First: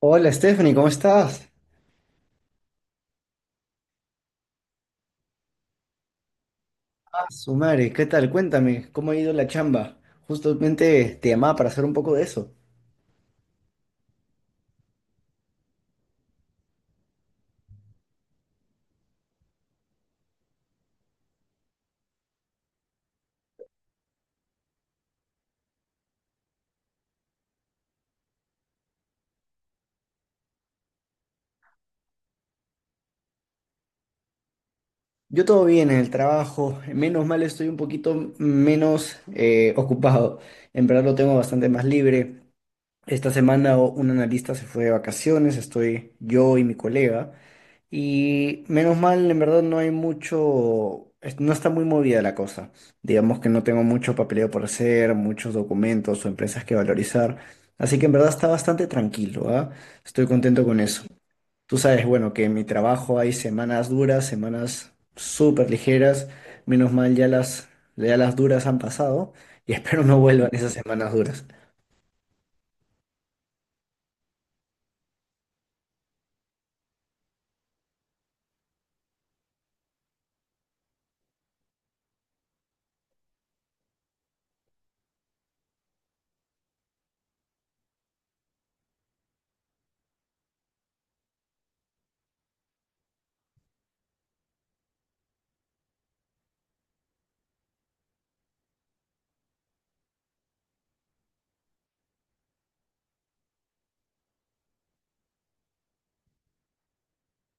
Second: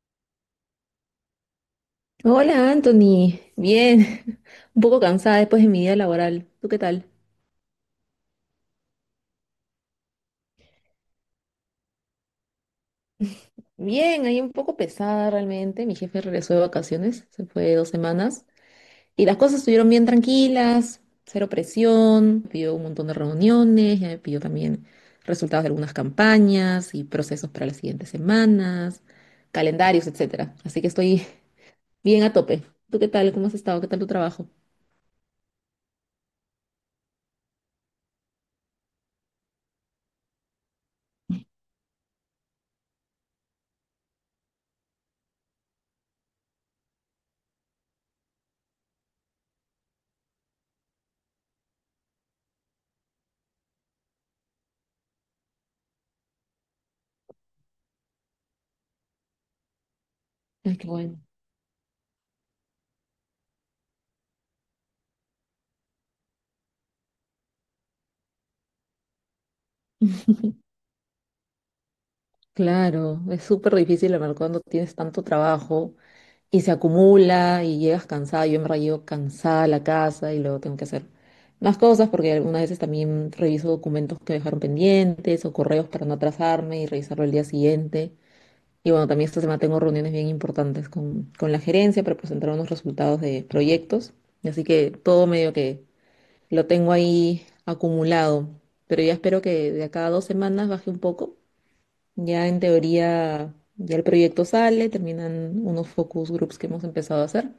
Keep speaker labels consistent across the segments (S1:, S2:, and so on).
S1: Hola Stephanie, ¿cómo estás?
S2: Hola Anthony, bien, un poco cansada después de mi día laboral. ¿Tú qué tal?
S1: Ah, su madre, ¿qué tal? Cuéntame, ¿cómo ha ido la chamba? Justamente te llamaba para hacer un poco de eso.
S2: Bien, ahí un poco pesada realmente. Mi jefe regresó de vacaciones, se fue dos semanas y las cosas estuvieron bien tranquilas, cero presión, pidió un montón de reuniones, ya me pidió también resultados de algunas campañas y procesos para las siguientes semanas, calendarios, etcétera. Así que estoy bien a tope. ¿Tú qué tal? ¿Cómo has estado? ¿Qué tal tu trabajo?
S1: Yo todo bien en el trabajo, menos mal estoy un poquito menos ocupado. En verdad lo tengo bastante más libre. Esta semana un analista se fue de vacaciones, estoy yo y mi colega. Y menos mal, en verdad no hay mucho, no está muy movida la cosa. Digamos que no tengo mucho papeleo por hacer, muchos documentos o empresas que valorizar. Así que en verdad está bastante tranquilo, ¿ah? Estoy contento
S2: Ay,
S1: con
S2: qué
S1: eso.
S2: bueno.
S1: Tú sabes, bueno, que en mi trabajo hay semanas duras, semanas súper ligeras. Menos mal ya las duras han pasado y espero no vuelvan esas semanas duras.
S2: Claro, es súper difícil, la verdad, cuando tienes tanto trabajo y se acumula y llegas cansada. Yo en verdad llego cansada a la casa y luego tengo que hacer más cosas porque algunas veces también reviso documentos que me dejaron pendientes o correos para no atrasarme y revisarlo el día siguiente. Y bueno, también esta semana tengo reuniones bien importantes con la gerencia para presentar unos resultados de proyectos. Así que todo medio que lo tengo ahí acumulado. Pero ya espero que de acá a dos semanas baje un poco. Ya en teoría, ya el proyecto sale, terminan unos focus groups que hemos empezado a hacer.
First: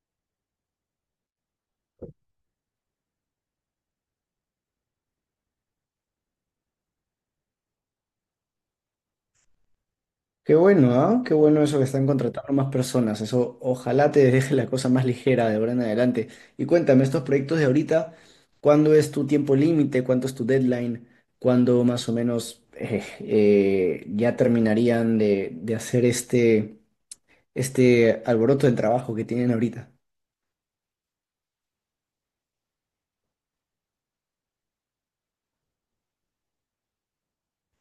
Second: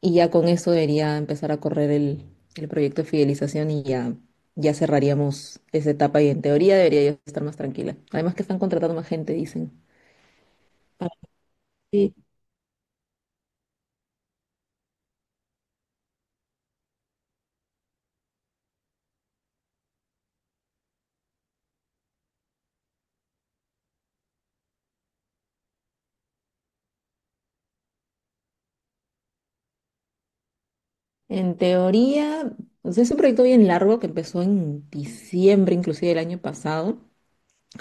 S2: Y ya con eso debería empezar a correr el proyecto de fidelización y ya cerraríamos esa etapa y en teoría debería ya estar más tranquila. Además que están contratando más gente, dicen.
S1: Qué bueno,
S2: Ah,
S1: ¿ah? Qué bueno eso que están
S2: sí,
S1: contratando más personas. Eso ojalá te deje la cosa más ligera de ahora en adelante. Y cuéntame, estos proyectos de ahorita, ¿cuándo es tu tiempo límite? ¿Cuánto es tu deadline? ¿Cuándo más o menos ya terminarían de hacer este alboroto del trabajo que tienen ahorita?
S2: en teoría, o sea, es un proyecto bien largo que empezó en diciembre, inclusive el año pasado,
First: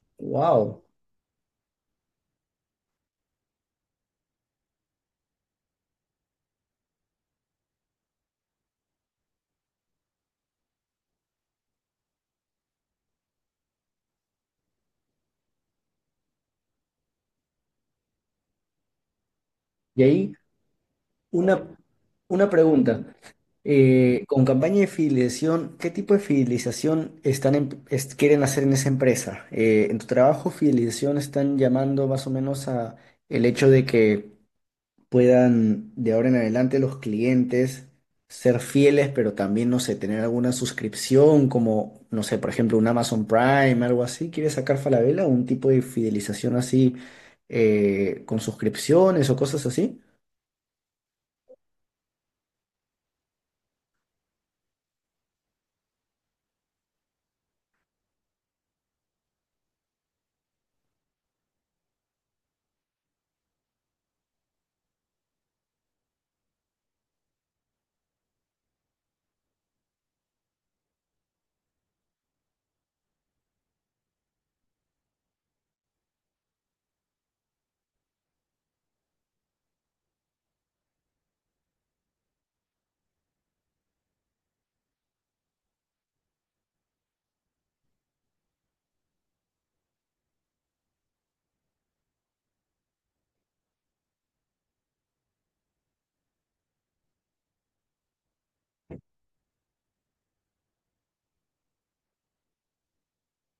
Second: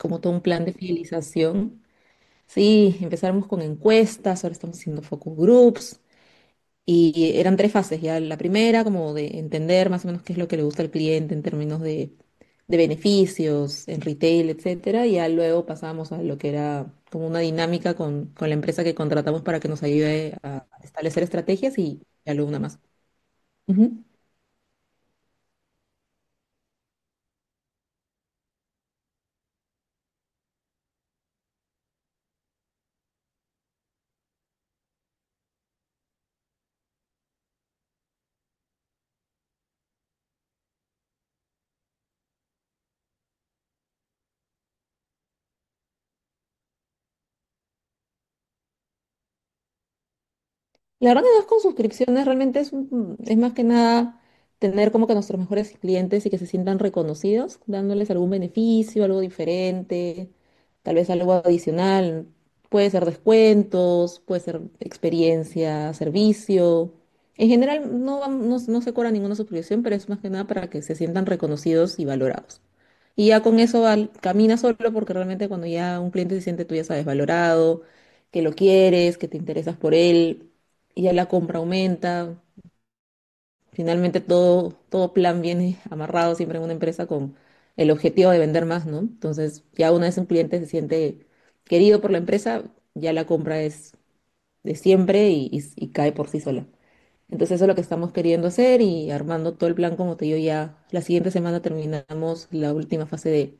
S2: como todo un plan de
S1: ¡Wow!
S2: fidelización. Sí, empezamos con encuestas, ahora estamos haciendo focus groups. Y eran tres fases, ya la primera como de entender más o menos qué es lo que le gusta al cliente en términos de beneficios, en retail, etcétera, y ya luego pasamos a lo que era como una dinámica con la empresa que contratamos para que nos
S1: ¿Y ahí
S2: ayude a establecer
S1: Una,
S2: estrategias y ya luego
S1: una
S2: una más.
S1: pregunta.
S2: Ujú.
S1: Con campaña de fidelización, ¿qué tipo de fidelización están quieren hacer en esa empresa? En tu trabajo, fidelización están llamando más o menos a el hecho de que puedan de ahora en adelante los clientes ser fieles, pero también, no sé, tener alguna suscripción como, no sé, por ejemplo, un Amazon Prime, algo así. ¿Quieres sacar Falabella? ¿Un tipo de fidelización así con suscripciones o cosas así?
S2: La verdad que no es con suscripciones, realmente es más que nada tener como que nuestros mejores clientes y que se sientan reconocidos, dándoles algún beneficio, algo diferente, tal vez algo adicional. Puede ser descuentos, puede ser experiencia, servicio. En general no, no se cobra ninguna suscripción, pero es más que nada para que se sientan reconocidos y valorados. Y ya con eso camina solo porque realmente cuando ya un cliente se siente, tú ya sabes, valorado, que lo quieres, que te interesas por él y ya la compra aumenta. Finalmente todo plan viene amarrado siempre en una empresa con el objetivo de vender más, ¿no? Entonces, ya una vez un cliente se siente querido por la empresa, ya la compra es de siempre y cae por sí sola. Entonces, eso es lo que estamos queriendo hacer y armando todo el plan, como te digo, ya la siguiente semana terminamos la última fase de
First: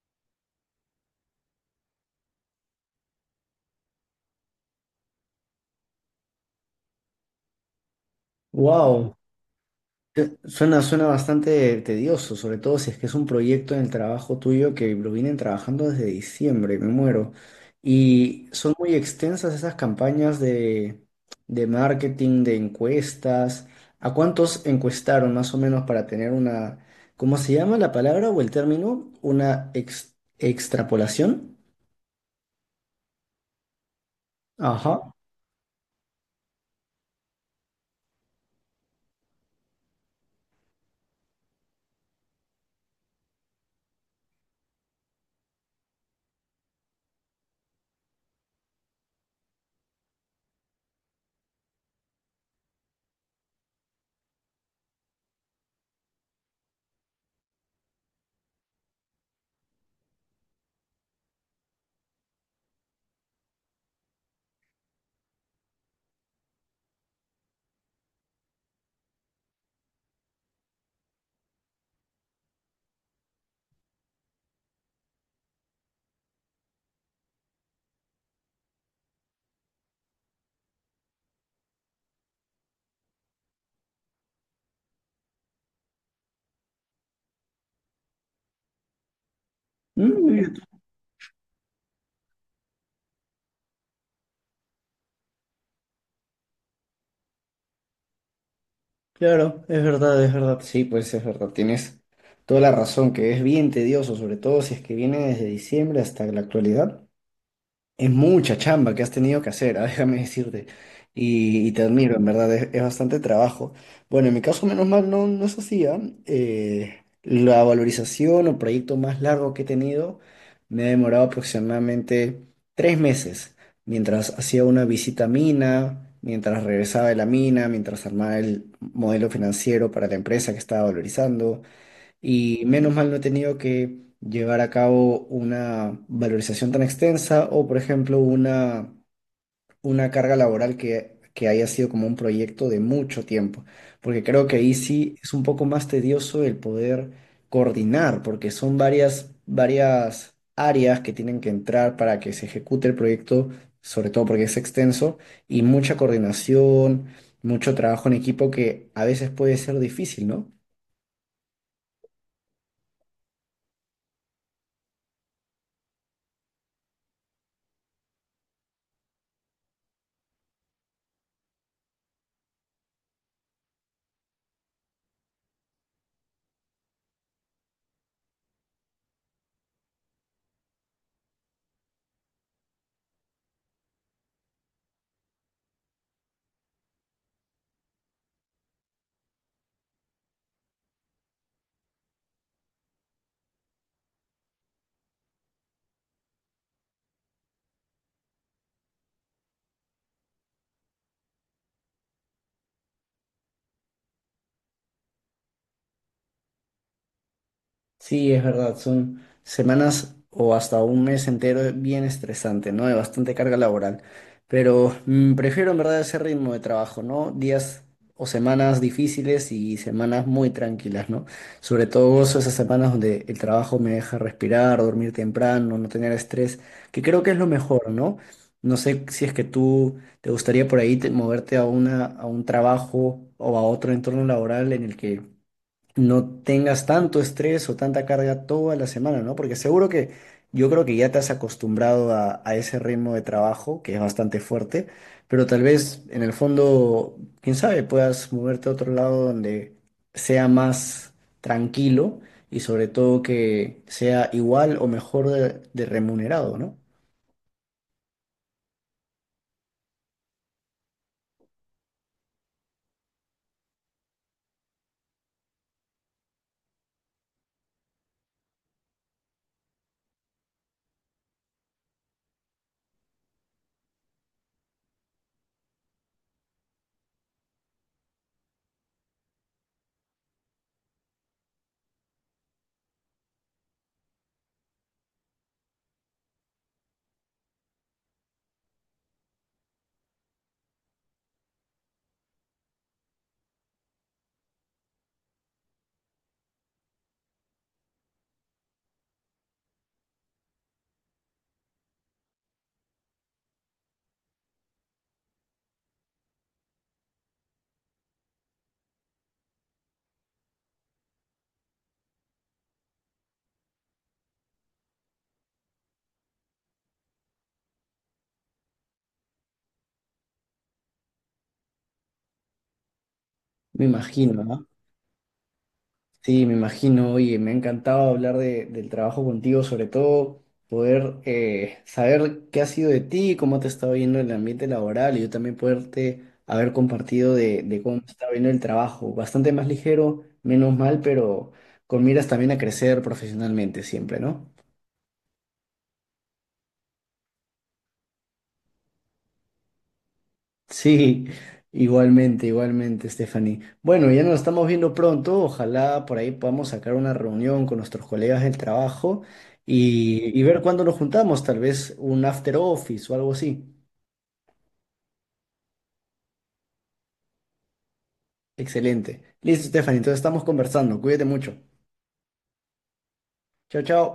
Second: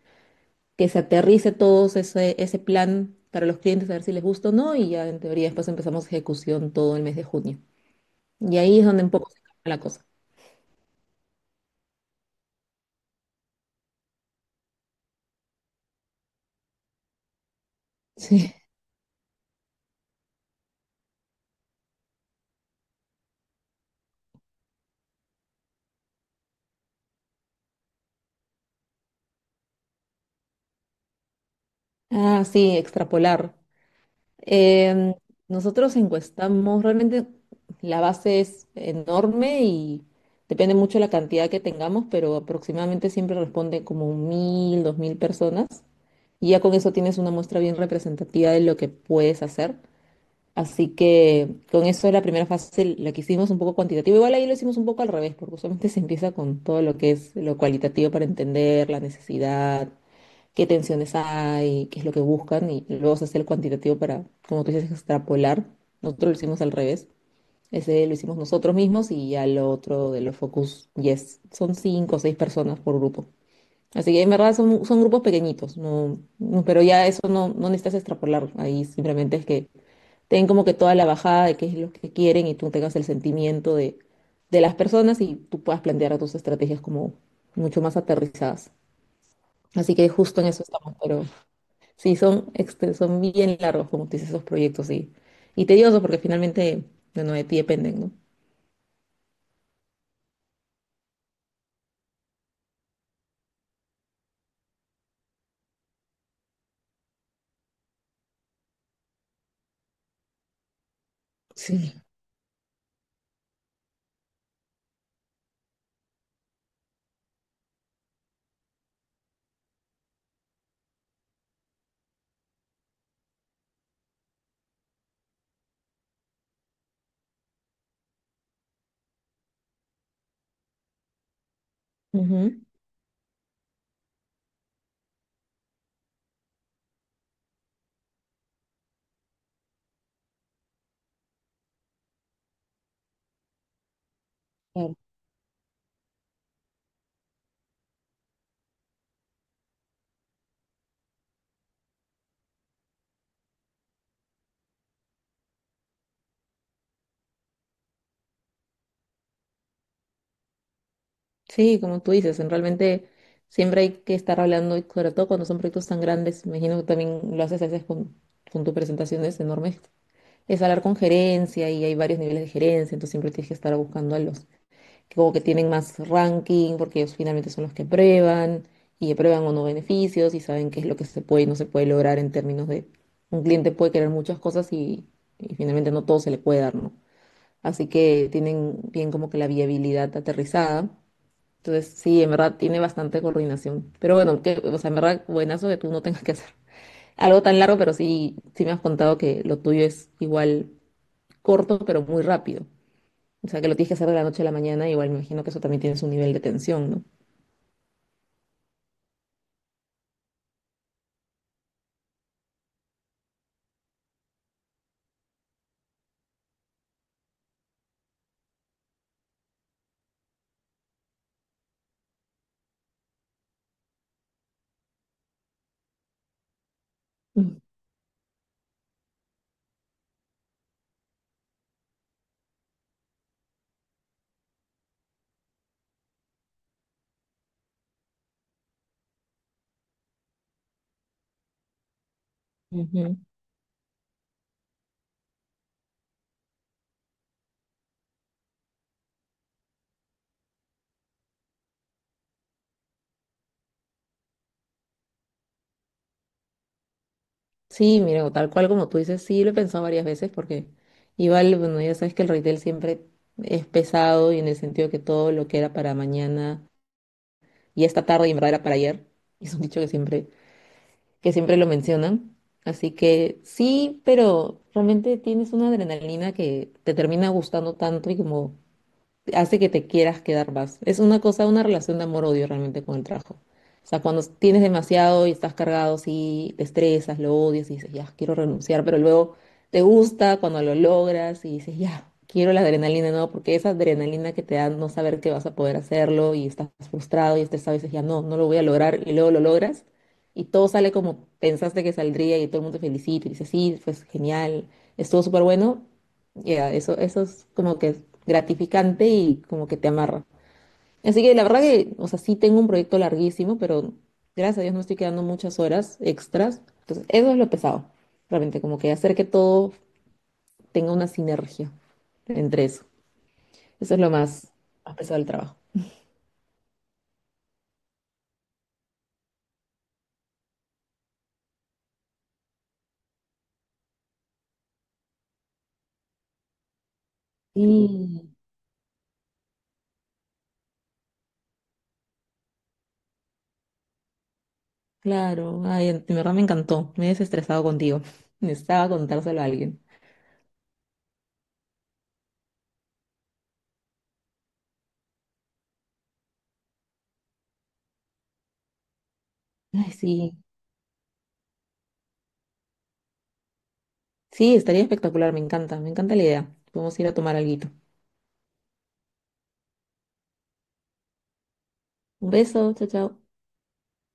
S2: que se aterrice todo ese plan para los clientes, a ver si les gusta o no, y ya en teoría después empezamos ejecución todo el mes de junio. Y ahí es donde un
S1: Wow.
S2: poco se cambia la cosa.
S1: Suena, suena bastante tedioso, sobre todo si es que es un proyecto en el trabajo tuyo que lo vienen trabajando desde diciembre, me muero. Y
S2: Sí.
S1: son muy extensas esas campañas de marketing, de encuestas. ¿A cuántos encuestaron más o menos para tener una, ¿cómo se llama la palabra o el término? Una extrapolación.
S2: Ah, sí, extrapolar.
S1: Ajá.
S2: Em, nosotros encuestamos, realmente la base es enorme y depende mucho de la cantidad que tengamos, pero aproximadamente siempre responde como mil, dos mil personas. Y ya con eso tienes una muestra bien representativa de lo que puedes hacer. Así que con eso la primera fase la que hicimos un poco cuantitativa. Igual ahí lo hicimos un poco al revés, porque usualmente se empieza con todo lo que es lo cualitativo para entender la necesidad, qué tensiones hay, qué es lo que buscan, y luego se hace el cuantitativo para, como tú dices, extrapolar. Nosotros lo hicimos al revés. Ese lo hicimos nosotros mismos y ya lo otro de los focus yes. Son cinco o seis personas por grupo. Así que en verdad son, grupos pequeñitos, no, no, pero ya eso no necesitas extrapolar. Ahí simplemente es que ten como que toda la bajada de qué es lo que quieren y tú tengas el sentimiento de las personas y tú puedas plantear tus estrategias como mucho más aterrizadas. Así que justo en
S1: Mm.
S2: eso estamos, pero sí, son, son bien largos, como tú dices, esos proyectos y tediosos porque finalmente, bueno, de ti dependen, ¿no?
S1: Claro, es verdad, es verdad. Sí, pues es verdad, tienes toda la razón, que es bien tedioso, sobre todo si es que viene desde diciembre hasta la actualidad. Es mucha chamba que has tenido que hacer, ah, déjame decirte. Y te
S2: Sí.
S1: admiro, en verdad, es bastante trabajo. Bueno, en mi caso, menos mal, no, no es así, ¿ah? La valorización o proyecto más largo que he tenido me ha demorado aproximadamente 3 meses, mientras hacía una visita a mina, mientras regresaba de la mina, mientras armaba el modelo financiero para la empresa que estaba valorizando, y menos mal no he tenido que llevar a cabo una valorización tan extensa o, por ejemplo, una carga laboral que haya sido como un proyecto de mucho tiempo, porque creo que ahí
S2: Ujú.
S1: sí es un poco más tedioso el poder coordinar, porque son varias áreas que tienen que entrar para que se ejecute el proyecto, sobre todo porque es extenso, y mucha coordinación, mucho trabajo en equipo que a veces puede ser difícil, ¿no?
S2: Sí, como tú dices, en realmente siempre hay que estar hablando, y sobre todo cuando son proyectos tan grandes, me imagino que también lo haces a veces con tus presentaciones enormes, es hablar con gerencia y hay varios niveles de gerencia, entonces siempre tienes que estar buscando a los que como que tienen más ranking, porque ellos finalmente son los que prueban y aprueban o no beneficios y saben qué es lo que se puede y no se puede lograr en términos de un cliente puede querer muchas cosas y finalmente no todo se le puede dar, ¿no? Así que tienen bien como que la viabilidad aterrizada, entonces, sí, en verdad tiene bastante coordinación. Pero bueno, que, o sea, en verdad, buenazo que tú no tengas que hacer algo tan largo, pero sí, sí me has contado que lo tuyo es igual corto, pero muy rápido. O sea, que lo tienes que hacer de la noche a la mañana, igual me imagino que eso también tiene su nivel de tensión, ¿no?
S1: Sí, es verdad, son semanas o hasta un mes entero bien estresante, ¿no? De bastante carga laboral. Pero prefiero en verdad ese ritmo de trabajo, ¿no? Días o semanas difíciles y semanas muy tranquilas, ¿no? Sobre todo gozo esas semanas donde el trabajo me deja respirar, dormir temprano, no tener estrés, que creo que es lo
S2: Mm,
S1: mejor, ¿no? No sé si es que tú te gustaría por ahí moverte a una, a un trabajo o a otro entorno laboral en el que no tengas tanto estrés o tanta carga toda la semana, ¿no? Porque seguro que yo creo que ya te has acostumbrado a ese ritmo
S2: ujú.
S1: de trabajo, que es bastante fuerte, pero tal vez en el fondo, quién sabe, puedas moverte a otro lado donde sea más tranquilo y sobre todo que sea igual o mejor de remunerado, ¿no?
S2: Sí, mira, o tal cual como tú dices, sí lo he pensado varias veces porque igual, bueno, ya sabes que el retail siempre es pesado y en el sentido que todo lo que era para mañana y esta tarde y en verdad era para ayer, es un dicho que siempre lo mencionan. Así que sí, pero realmente tienes una adrenalina que te termina gustando tanto y como hace que te quieras quedar más. Es una cosa, una relación de amor-odio realmente con el trabajo. O sea, cuando tienes demasiado y estás cargado, sí, te estresas, lo odias y dices, ya, quiero renunciar, pero luego te gusta cuando lo logras y dices, ya, quiero la adrenalina, no, porque esa adrenalina que te da no saber que vas a poder hacerlo y estás frustrado y estresado y dices, ya, no, no lo voy a lograr y luego lo logras y todo sale como pensaste que saldría y todo el mundo te felicita y dices, sí, pues genial, estuvo súper bueno, ya, eso es como que gratificante y como que te amarra. Así que la verdad que, o sea, sí tengo un proyecto larguísimo, pero gracias a Dios no estoy quedando muchas horas extras. Entonces, eso es lo pesado, realmente, como que hacer que todo tenga una sinergia entre eso.
S1: Me
S2: Eso es lo
S1: imagino,
S2: más,
S1: ¿no?
S2: más pesado del trabajo.
S1: Sí, me imagino. Oye, me ha encantado hablar del trabajo contigo, sobre todo poder saber qué ha sido de ti, cómo te ha estado viendo el ambiente laboral y yo también poderte haber compartido de cómo me está
S2: Sí,
S1: viendo el trabajo. Bastante más ligero, menos mal, pero con miras también a crecer profesionalmente siempre, ¿no?
S2: claro, ay, en verdad me encantó, me he desestresado contigo. Necesitaba contárselo a alguien.
S1: Sí, igualmente, igualmente, Stephanie. Bueno, ya nos estamos viendo pronto. Ojalá por ahí podamos sacar una reunión con nuestros colegas del trabajo
S2: Ay, sí,
S1: y ver cuándo nos juntamos, tal vez un after office o algo así.
S2: sí, estaría espectacular, me encanta la idea. Podemos ir a tomar alguito.
S1: Excelente. Listo, Stephanie, entonces estamos conversando. Cuídate mucho.
S2: Un beso, chao, chao.
S1: Chao, chao.